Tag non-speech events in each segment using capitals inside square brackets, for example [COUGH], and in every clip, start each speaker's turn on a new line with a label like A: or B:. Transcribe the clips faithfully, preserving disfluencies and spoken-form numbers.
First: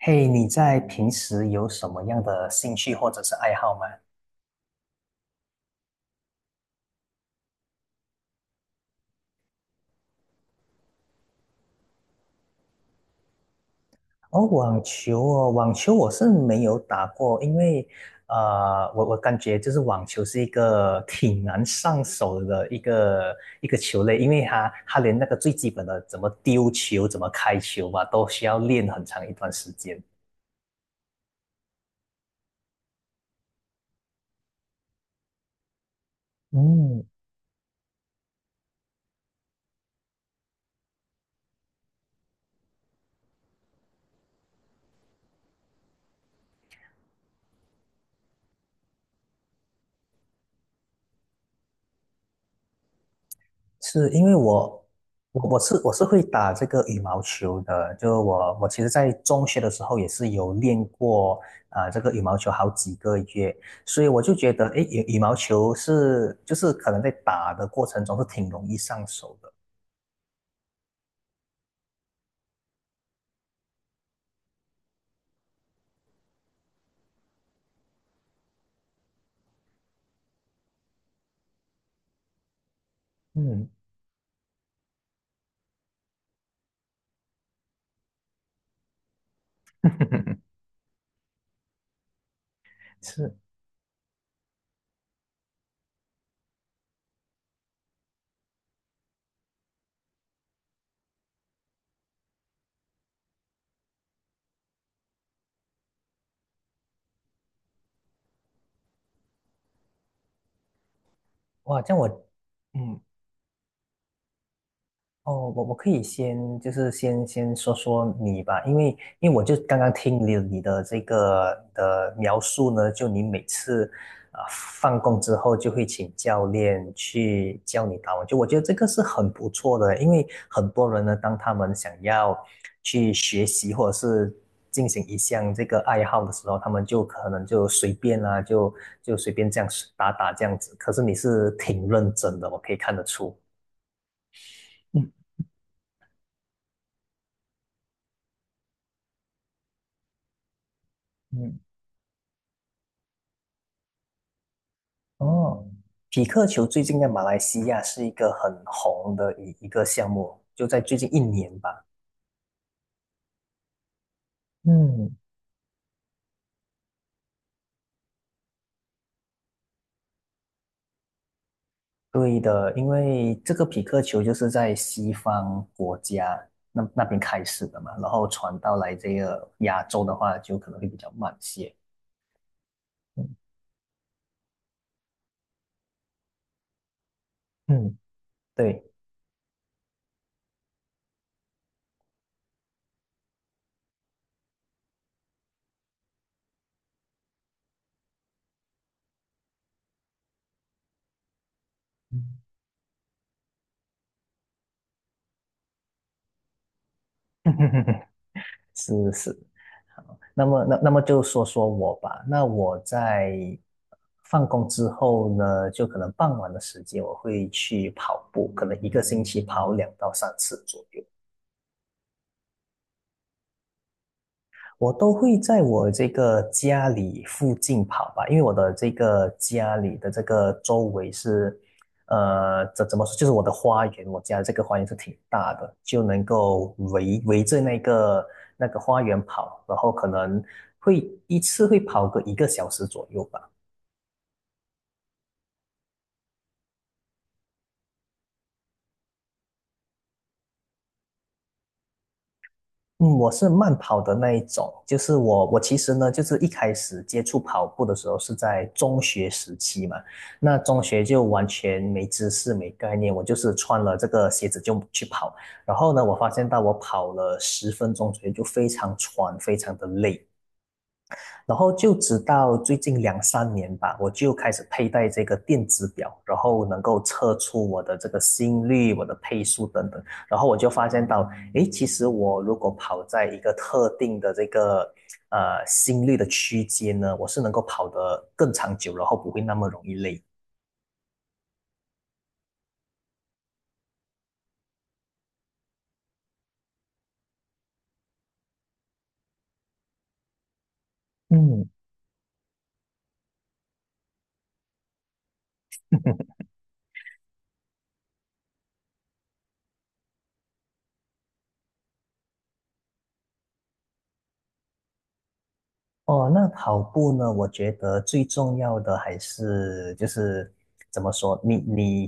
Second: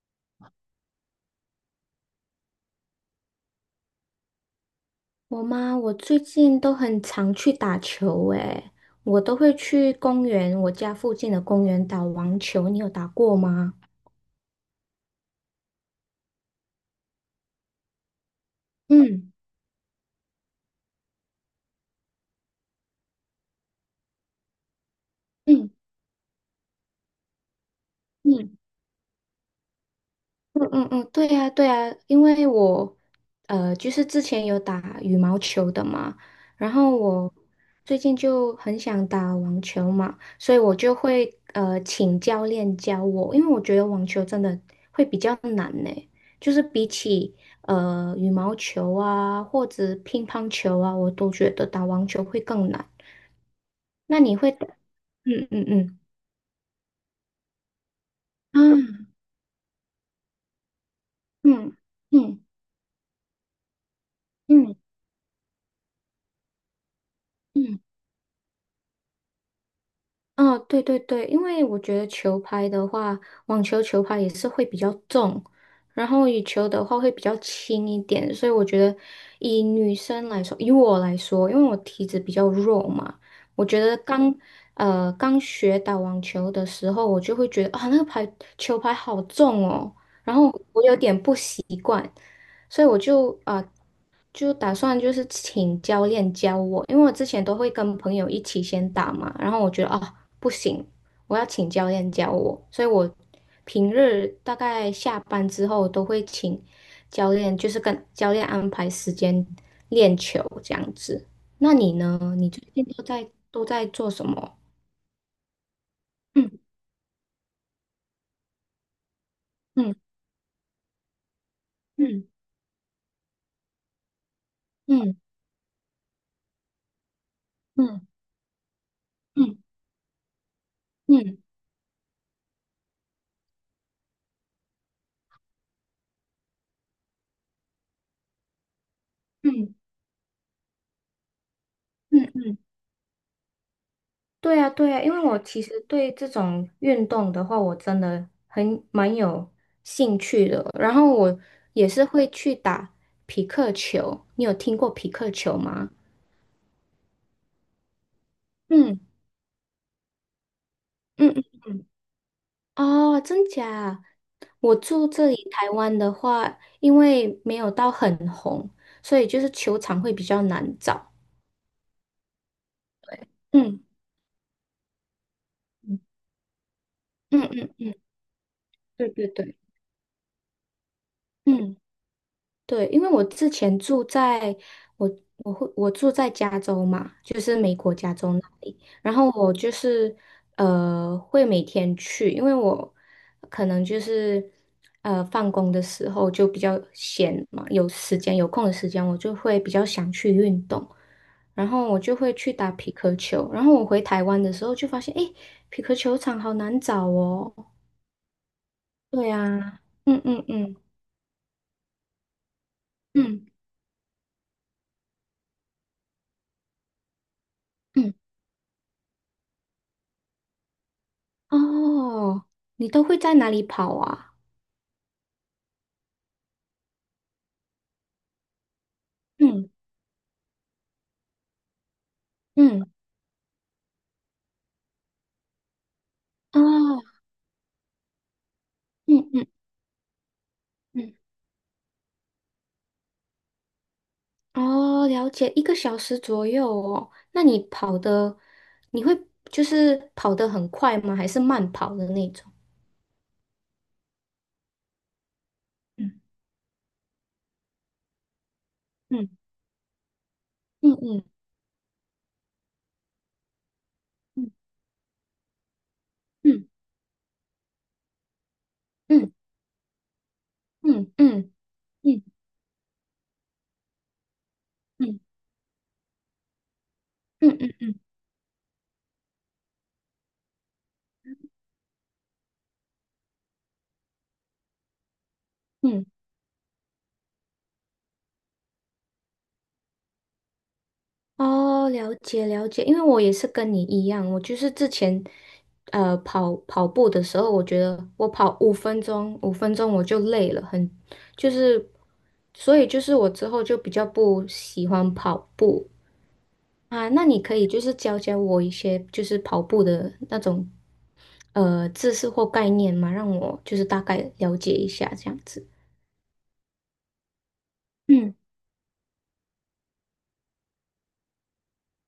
A: 嘿，你在平时有什么样的兴趣或者是爱好吗？
B: 我吗？我最近都很常去打球，诶，我都会去公园，我家附近的公园打网球。你有打过吗？
A: 哦，网球哦，网球我是没有打过，因为呃，我我
B: 嗯
A: 感觉就是网球是一个挺难上手的一个一个球类，因为它它连那个最基
B: 嗯
A: 本的怎么丢球、怎么开球吧，都需
B: 嗯。
A: 要练很长一段时间。
B: 嗯嗯嗯，对呀对呀，因为我呃，就是之前有打羽毛球的嘛，然后
A: 嗯，
B: 我最近就很想打网球嘛，所以我就会呃请教练教我，因为我觉得网球真的会比较难呢，就是比起呃羽毛球啊或者乒乓球啊，我都觉得打网球会更难。
A: 是
B: 那
A: 因为
B: 你会打？
A: 我
B: 嗯
A: 我我
B: 嗯
A: 是我
B: 嗯，
A: 是会打这个羽毛球的，就我我其实，
B: 啊，
A: 在中学的时候也是有练过
B: 嗯
A: 啊、呃这个羽毛
B: 嗯
A: 球好几个月，所以我就觉得，
B: 嗯
A: 诶，羽羽毛球是就是可能在打的
B: 嗯。
A: 过程中是挺容易上手的。
B: 啊，对对对，因为我觉得球拍的话，网球球拍也是会比较重，然后羽球的话会比较轻一点，所以我觉得以女生来说，以我来说，因为我体质比较弱嘛，我
A: 嗯，
B: 觉得刚呃刚学打网球的时候，我就会觉得啊那个拍球拍好重哦，然后
A: [LAUGHS]
B: 我有点不习惯，所以我
A: 是
B: 就啊。呃就打算就是请教练教我，因为我之前都会跟朋友一起先打嘛，然后我觉得哦不行，我要请教练教我，所以我平日大概下班之后都会请教练，就是跟教练安排时间练球这样子。那
A: 哇，这
B: 你
A: 样我
B: 呢？你最近
A: 嗯，
B: 都在都在做什么？
A: 哦，我我可以先
B: 嗯
A: 就是先先说说你吧，因为因为我就刚刚
B: 嗯
A: 听了你的这个的
B: 嗯
A: 描述呢，就你每次啊、呃放
B: 嗯
A: 工之后就会请教练去教你
B: 嗯
A: 打网球，我觉得这个是很不
B: 嗯
A: 错的，因为很多人呢，
B: 嗯
A: 当
B: 嗯
A: 他们想要去学习或者是进行一项这个爱好的时候，他们就可能就随便啊，就就随便这样
B: 嗯
A: 打打这样子，可是你是挺认
B: 嗯。
A: 真的，我可以看得出。
B: 对呀，对呀，因
A: 嗯
B: 为我其实对这种运动的话，我真的很蛮有兴趣的。然后我
A: 嗯。
B: 也是会去打匹克球，你有听过匹克球
A: 哦，
B: 吗？
A: 匹克球最近在马来西亚是一个很
B: 嗯
A: 红的一一个项目，就在最近一
B: 嗯
A: 年吧。
B: 嗯，哦，真假？我住
A: 嗯，
B: 这里台湾的话，因为没有到很红，所以就是球场会比较难找。
A: 对的，因为这个
B: 嗯
A: 匹克球就是在西方国
B: 嗯
A: 家那那边开
B: 嗯
A: 始
B: 嗯
A: 的嘛，
B: 嗯，
A: 然后传到来
B: 对
A: 这
B: 对
A: 个
B: 对，
A: 亚洲的话，就可能会比较慢些。
B: 嗯。对，因为我
A: 嗯
B: 之前住在我我会我住在加州嘛，就是美国
A: 嗯，
B: 加州那里，
A: 对，
B: 然后我就是呃会每天去，因为我可能就是呃放工的时候就比较闲嘛，有时间有空的时间，我就会比较想去运动，然后我
A: [LAUGHS]
B: 就会
A: 嗯，
B: 去打匹克球，然后我回台湾的时候就发现，诶，匹克球场好难找哦。
A: 是
B: 对
A: 是，
B: 呀，嗯嗯
A: 那么，
B: 嗯
A: 那那么就说说我吧。那我在
B: 嗯
A: 放工之后呢，就可能傍晚的时间，我会去
B: 嗯。
A: 跑步，可能一个星期跑两到三次左右。
B: 哦，你都会在哪里跑啊？
A: 我都会在我这个家里附近跑吧，因为我的这个
B: 嗯
A: 家里的这个周围是，呃，
B: 嗯，
A: 怎怎么说，就是我的花园，我家这个花园是挺大的，就能够
B: 哦，
A: 围围着那个那个花园
B: 嗯嗯
A: 跑，然后可能会
B: 嗯，
A: 一次会跑个一个小时左右吧。
B: 哦，了解，一个小时左右哦。那你跑的，你会就是跑得很快吗？还是慢跑的那种？
A: 嗯，我是慢跑的那一种，就是我，我其实呢，
B: 嗯
A: 就是一开始接触跑步的时候是在中学
B: 嗯
A: 时期嘛，那中
B: 嗯
A: 学就
B: 嗯
A: 完全没知识、没概念，我就是穿了这个鞋子就去跑，然后呢，我发现到
B: 嗯
A: 我跑了十分钟左右就非常
B: 嗯
A: 喘，非常的累，
B: 嗯嗯
A: 然后就
B: 嗯
A: 直
B: 嗯
A: 到最近两三年吧，我就开始佩戴
B: 嗯
A: 这个电子表，然后能够测
B: 嗯
A: 出我
B: 嗯
A: 的这个心率、我的配速等等。然后我就发现到，诶，其实我如果跑在一个特定的这个呃
B: 嗯。
A: 心率的区间呢，我是能够跑得更长久，然后不会那么容易累。
B: 哦，了解了解，因为我也是跟你一样，我就是之前，呃，跑跑步的时候，我觉得我跑五分钟，五分钟我就累了，很，就
A: 嗯。
B: 是，所以就是我之后就比较不喜欢跑步啊。那你可以就是教教我一些就是跑步的那种，呃，知识或概念嘛，让我就是大概了解一下这样子。
A: 哦，那跑步呢？我觉得最
B: 嗯
A: 重要的还是就是怎么说，你你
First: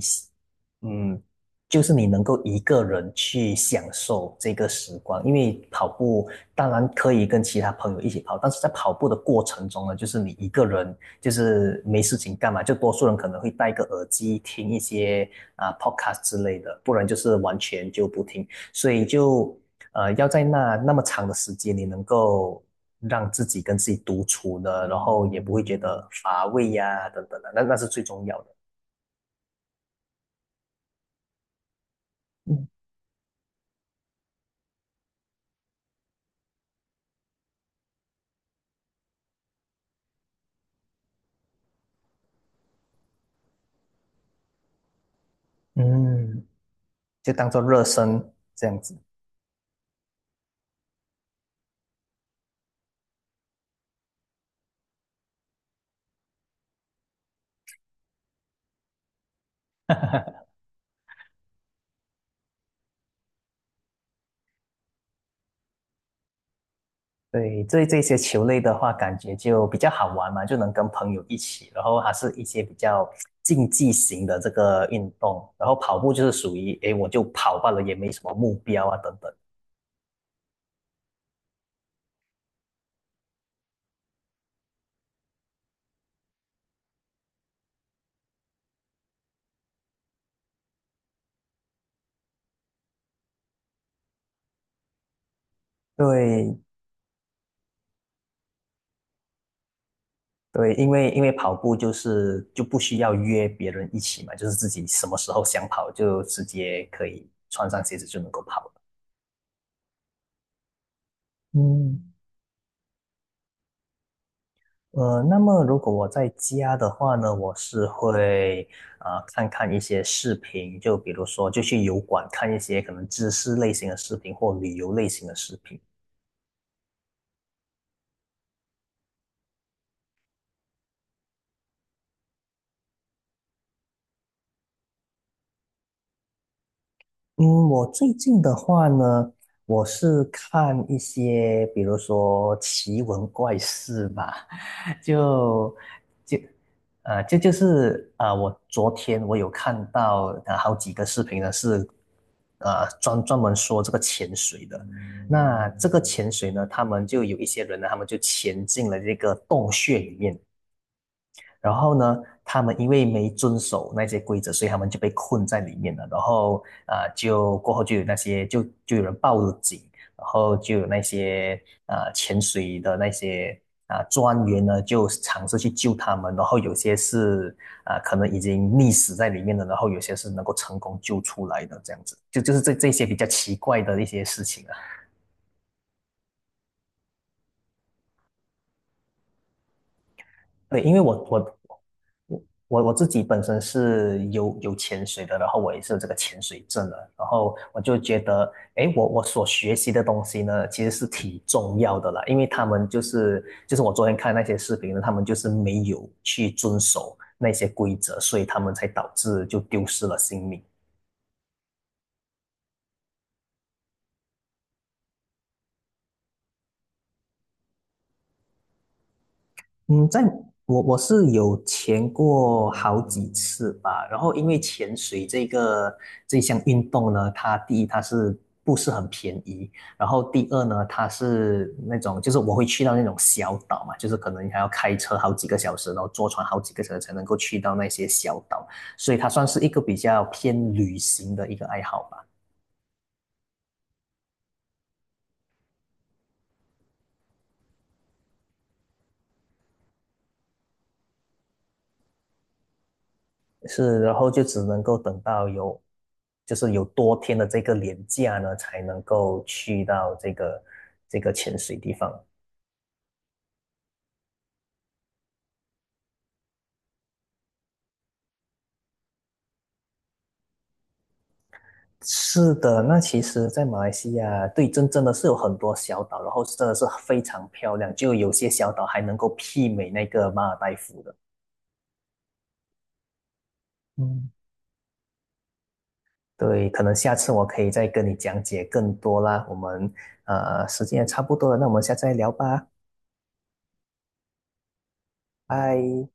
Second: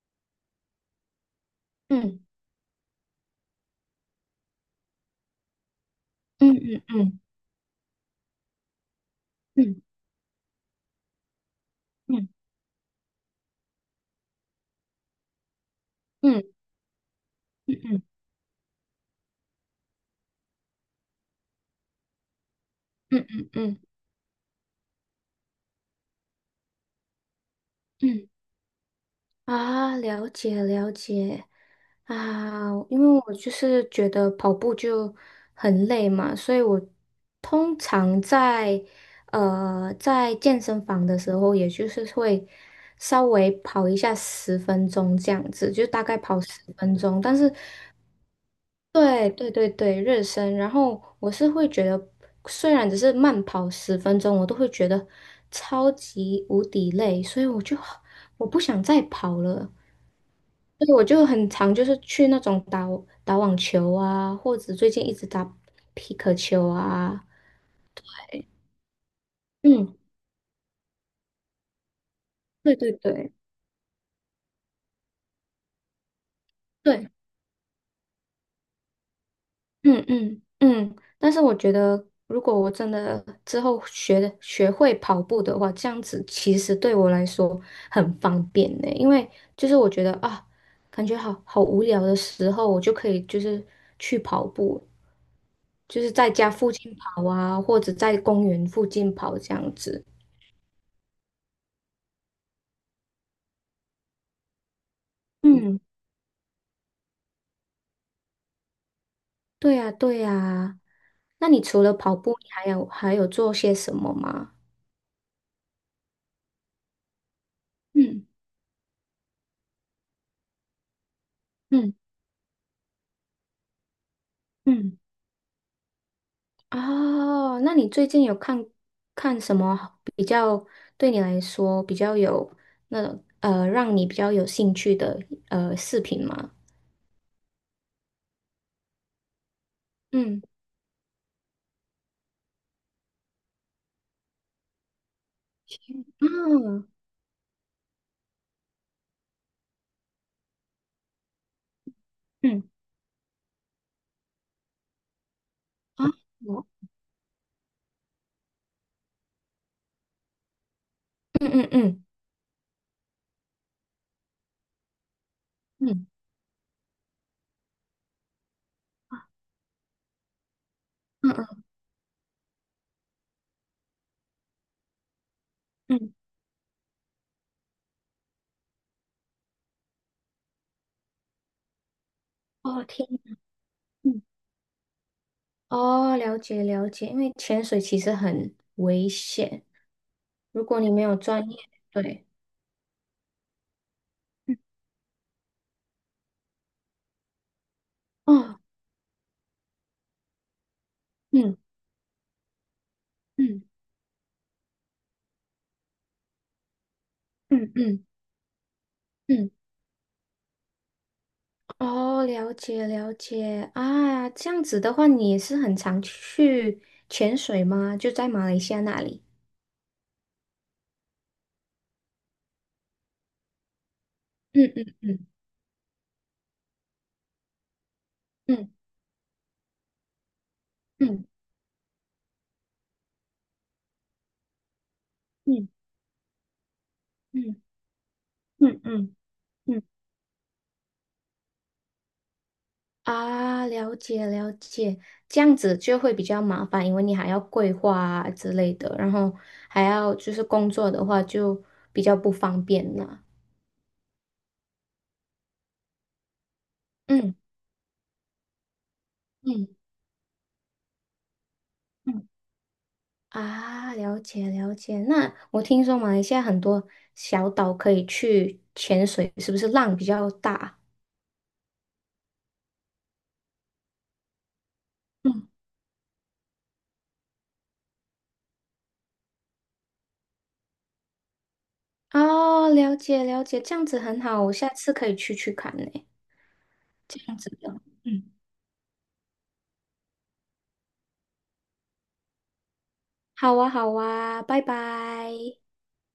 A: 嗯，就是你能
B: 嗯
A: 够一个人去享受这个时光，因为跑步
B: 嗯
A: 当
B: 嗯
A: 然可
B: 嗯
A: 以跟其他朋友一起跑，但是在跑步的过程
B: 嗯
A: 中呢，就是你一个人就是没事
B: 嗯
A: 情干嘛，就多数人可能会戴个耳机听一些啊 podcast 之
B: 嗯
A: 类的，不然就是完
B: 嗯
A: 全
B: 嗯
A: 就不听。所以就呃，要在那那么长的时间，你能够
B: 嗯嗯
A: 让
B: 嗯
A: 自
B: 嗯。
A: 己
B: 嗯
A: 跟
B: 嗯
A: 自己独处的，然后也不会觉得乏味呀、等等的，那那是最重
B: 嗯
A: 要的。
B: 啊，了解了解
A: 嗯
B: 啊，因为我就是觉得跑步就很累嘛，所以我通常在呃在健身房的时候，也就是会稍微跑一下十分钟这样子，就大概跑
A: 嗯，
B: 十分钟。
A: 就
B: 但
A: 当
B: 是，
A: 做热身这样子。
B: 对对对对，热身。然后我是会觉得，虽然只是慢跑十分钟，我都会觉得超级无敌累，所以我就我不想再跑了。
A: [LAUGHS]
B: 对，我就很常就是去那种打打网球啊，或者最近一直打皮克球啊。
A: 对，这这些球类的话，感觉就比较
B: 嗯，
A: 好玩嘛，就能跟朋友一起，然后还是一些比
B: 对对
A: 较
B: 对
A: 竞技型的这个运动，然后跑步就是属于，诶，我
B: 对，
A: 就跑罢了，也没什么目标啊，等等。
B: 嗯嗯嗯。但是我觉得，如果我真的之后学学会跑步的话，这样子其实对我来说很方便呢。因为就是我觉得啊，感觉好好无聊的时候，我就可以就是去跑步，就是在家
A: 对，
B: 附近跑啊，或者在公园附近跑这样子。
A: 对，因为因为跑步就是就不需要约别人一起嘛，就是自己什么时候想
B: 嗯。
A: 跑就直接可以穿上鞋子就能够跑了。
B: 对呀，对呀。那你除了
A: 嗯。
B: 跑步，你还有还有做些什么吗？
A: 呃，那么如果我在家的话呢，我是
B: 嗯
A: 会啊、呃看看一些视频，就比如说就去
B: 嗯
A: 油管看一些可能知识类型的视频或旅游
B: 嗯，
A: 类型的视频。
B: 哦，那你最近有看看什么比较对你来说比较有那种呃让你比较有兴趣的呃视频吗？
A: 嗯，我最近的话呢，我是
B: 嗯
A: 看一些，比如说奇闻怪事吧，[LAUGHS] 就就
B: 嗯，
A: 呃，这就就是啊、呃我昨天我有看到啊好几个视频呢，是
B: 嗯
A: 呃专专门说这个潜水的。那这个
B: 啊，
A: 潜水呢，
B: 我
A: 他们就有一些人呢，他们就潜进了这个洞穴里面。
B: 嗯嗯
A: 然后
B: 嗯
A: 呢，他们因为没遵守那些规则，所以他们就被困在里面
B: 嗯
A: 了。然后啊、呃就过后就有那些就就有人报了警，然后就有那些
B: 嗯
A: 啊、呃潜水的那些啊、呃专员呢，就尝试去救
B: 嗯，嗯
A: 他们。然后有些是啊、呃可能已经溺死在里面了，然后有些是能够成功救出来的，这样子。就就是这
B: 哦
A: 这些
B: 天，
A: 比较奇怪的一
B: 嗯，
A: 些事情啊。
B: 哦了解了解，因为潜水其实很危险，如果
A: 对，
B: 你
A: 因为
B: 没有
A: 我
B: 专
A: 我
B: 业，对。
A: 我我我自己本身是有有潜水的，然后我也是有这个潜水证的，然后我就觉得，
B: 哦，
A: 诶，我我所学习的东西呢，其实是挺
B: 嗯
A: 重要的啦，因为他们就是
B: 嗯
A: 就是我昨天看那些视频呢，他们就是没有去遵守那些
B: 嗯
A: 规
B: 嗯
A: 则，所以他们才导致
B: 嗯，
A: 就丢失了性命。
B: 哦，了解了解啊，这样子的话，你也是很常去潜水吗？就在马来西亚那里？
A: 嗯，在我我是有潜过好几次吧，然后因为
B: 嗯
A: 潜
B: 嗯
A: 水
B: 嗯
A: 这个这项运动呢，它第一它是不是很便宜，然后第二呢，它
B: 嗯
A: 是那种就是我会去到那种小岛嘛，就是可能还要开车好几个
B: 嗯
A: 小时，然后坐船好几个小时才能够去
B: 嗯
A: 到那些小岛，
B: 嗯
A: 所
B: 嗯
A: 以它算是一
B: 嗯
A: 个
B: 嗯
A: 比较偏旅行的一个爱好吧。
B: 啊，了解了解，这样子就会比较麻烦，因为你还要规划啊之类的，然后还要就是工作的话就比较不方便了。
A: 是，然后就只能够等到有，就是有多
B: 嗯
A: 天的这个连假呢，才能够
B: 嗯
A: 去到这个这个潜水地方。
B: 嗯啊，了解了解。那我听说马来西亚很多小岛可以去潜水，是不是浪比较大？
A: 是的，那其实，在马来西亚，对，真真的是有
B: 嗯，
A: 很多小岛，然后真的是非常漂亮，就有些小岛还能够媲美那个马尔代夫的。
B: 哦，了解了解，这样子很
A: 嗯，
B: 好，我下次可以去去看呢。
A: 对，可能下
B: 这
A: 次
B: 样
A: 我
B: 子
A: 可以
B: 的，
A: 再跟你
B: 嗯，
A: 讲解更多啦。我们呃，时间也差不多了，那我们下次再聊吧，
B: 好啊，好啊，拜拜。
A: 拜。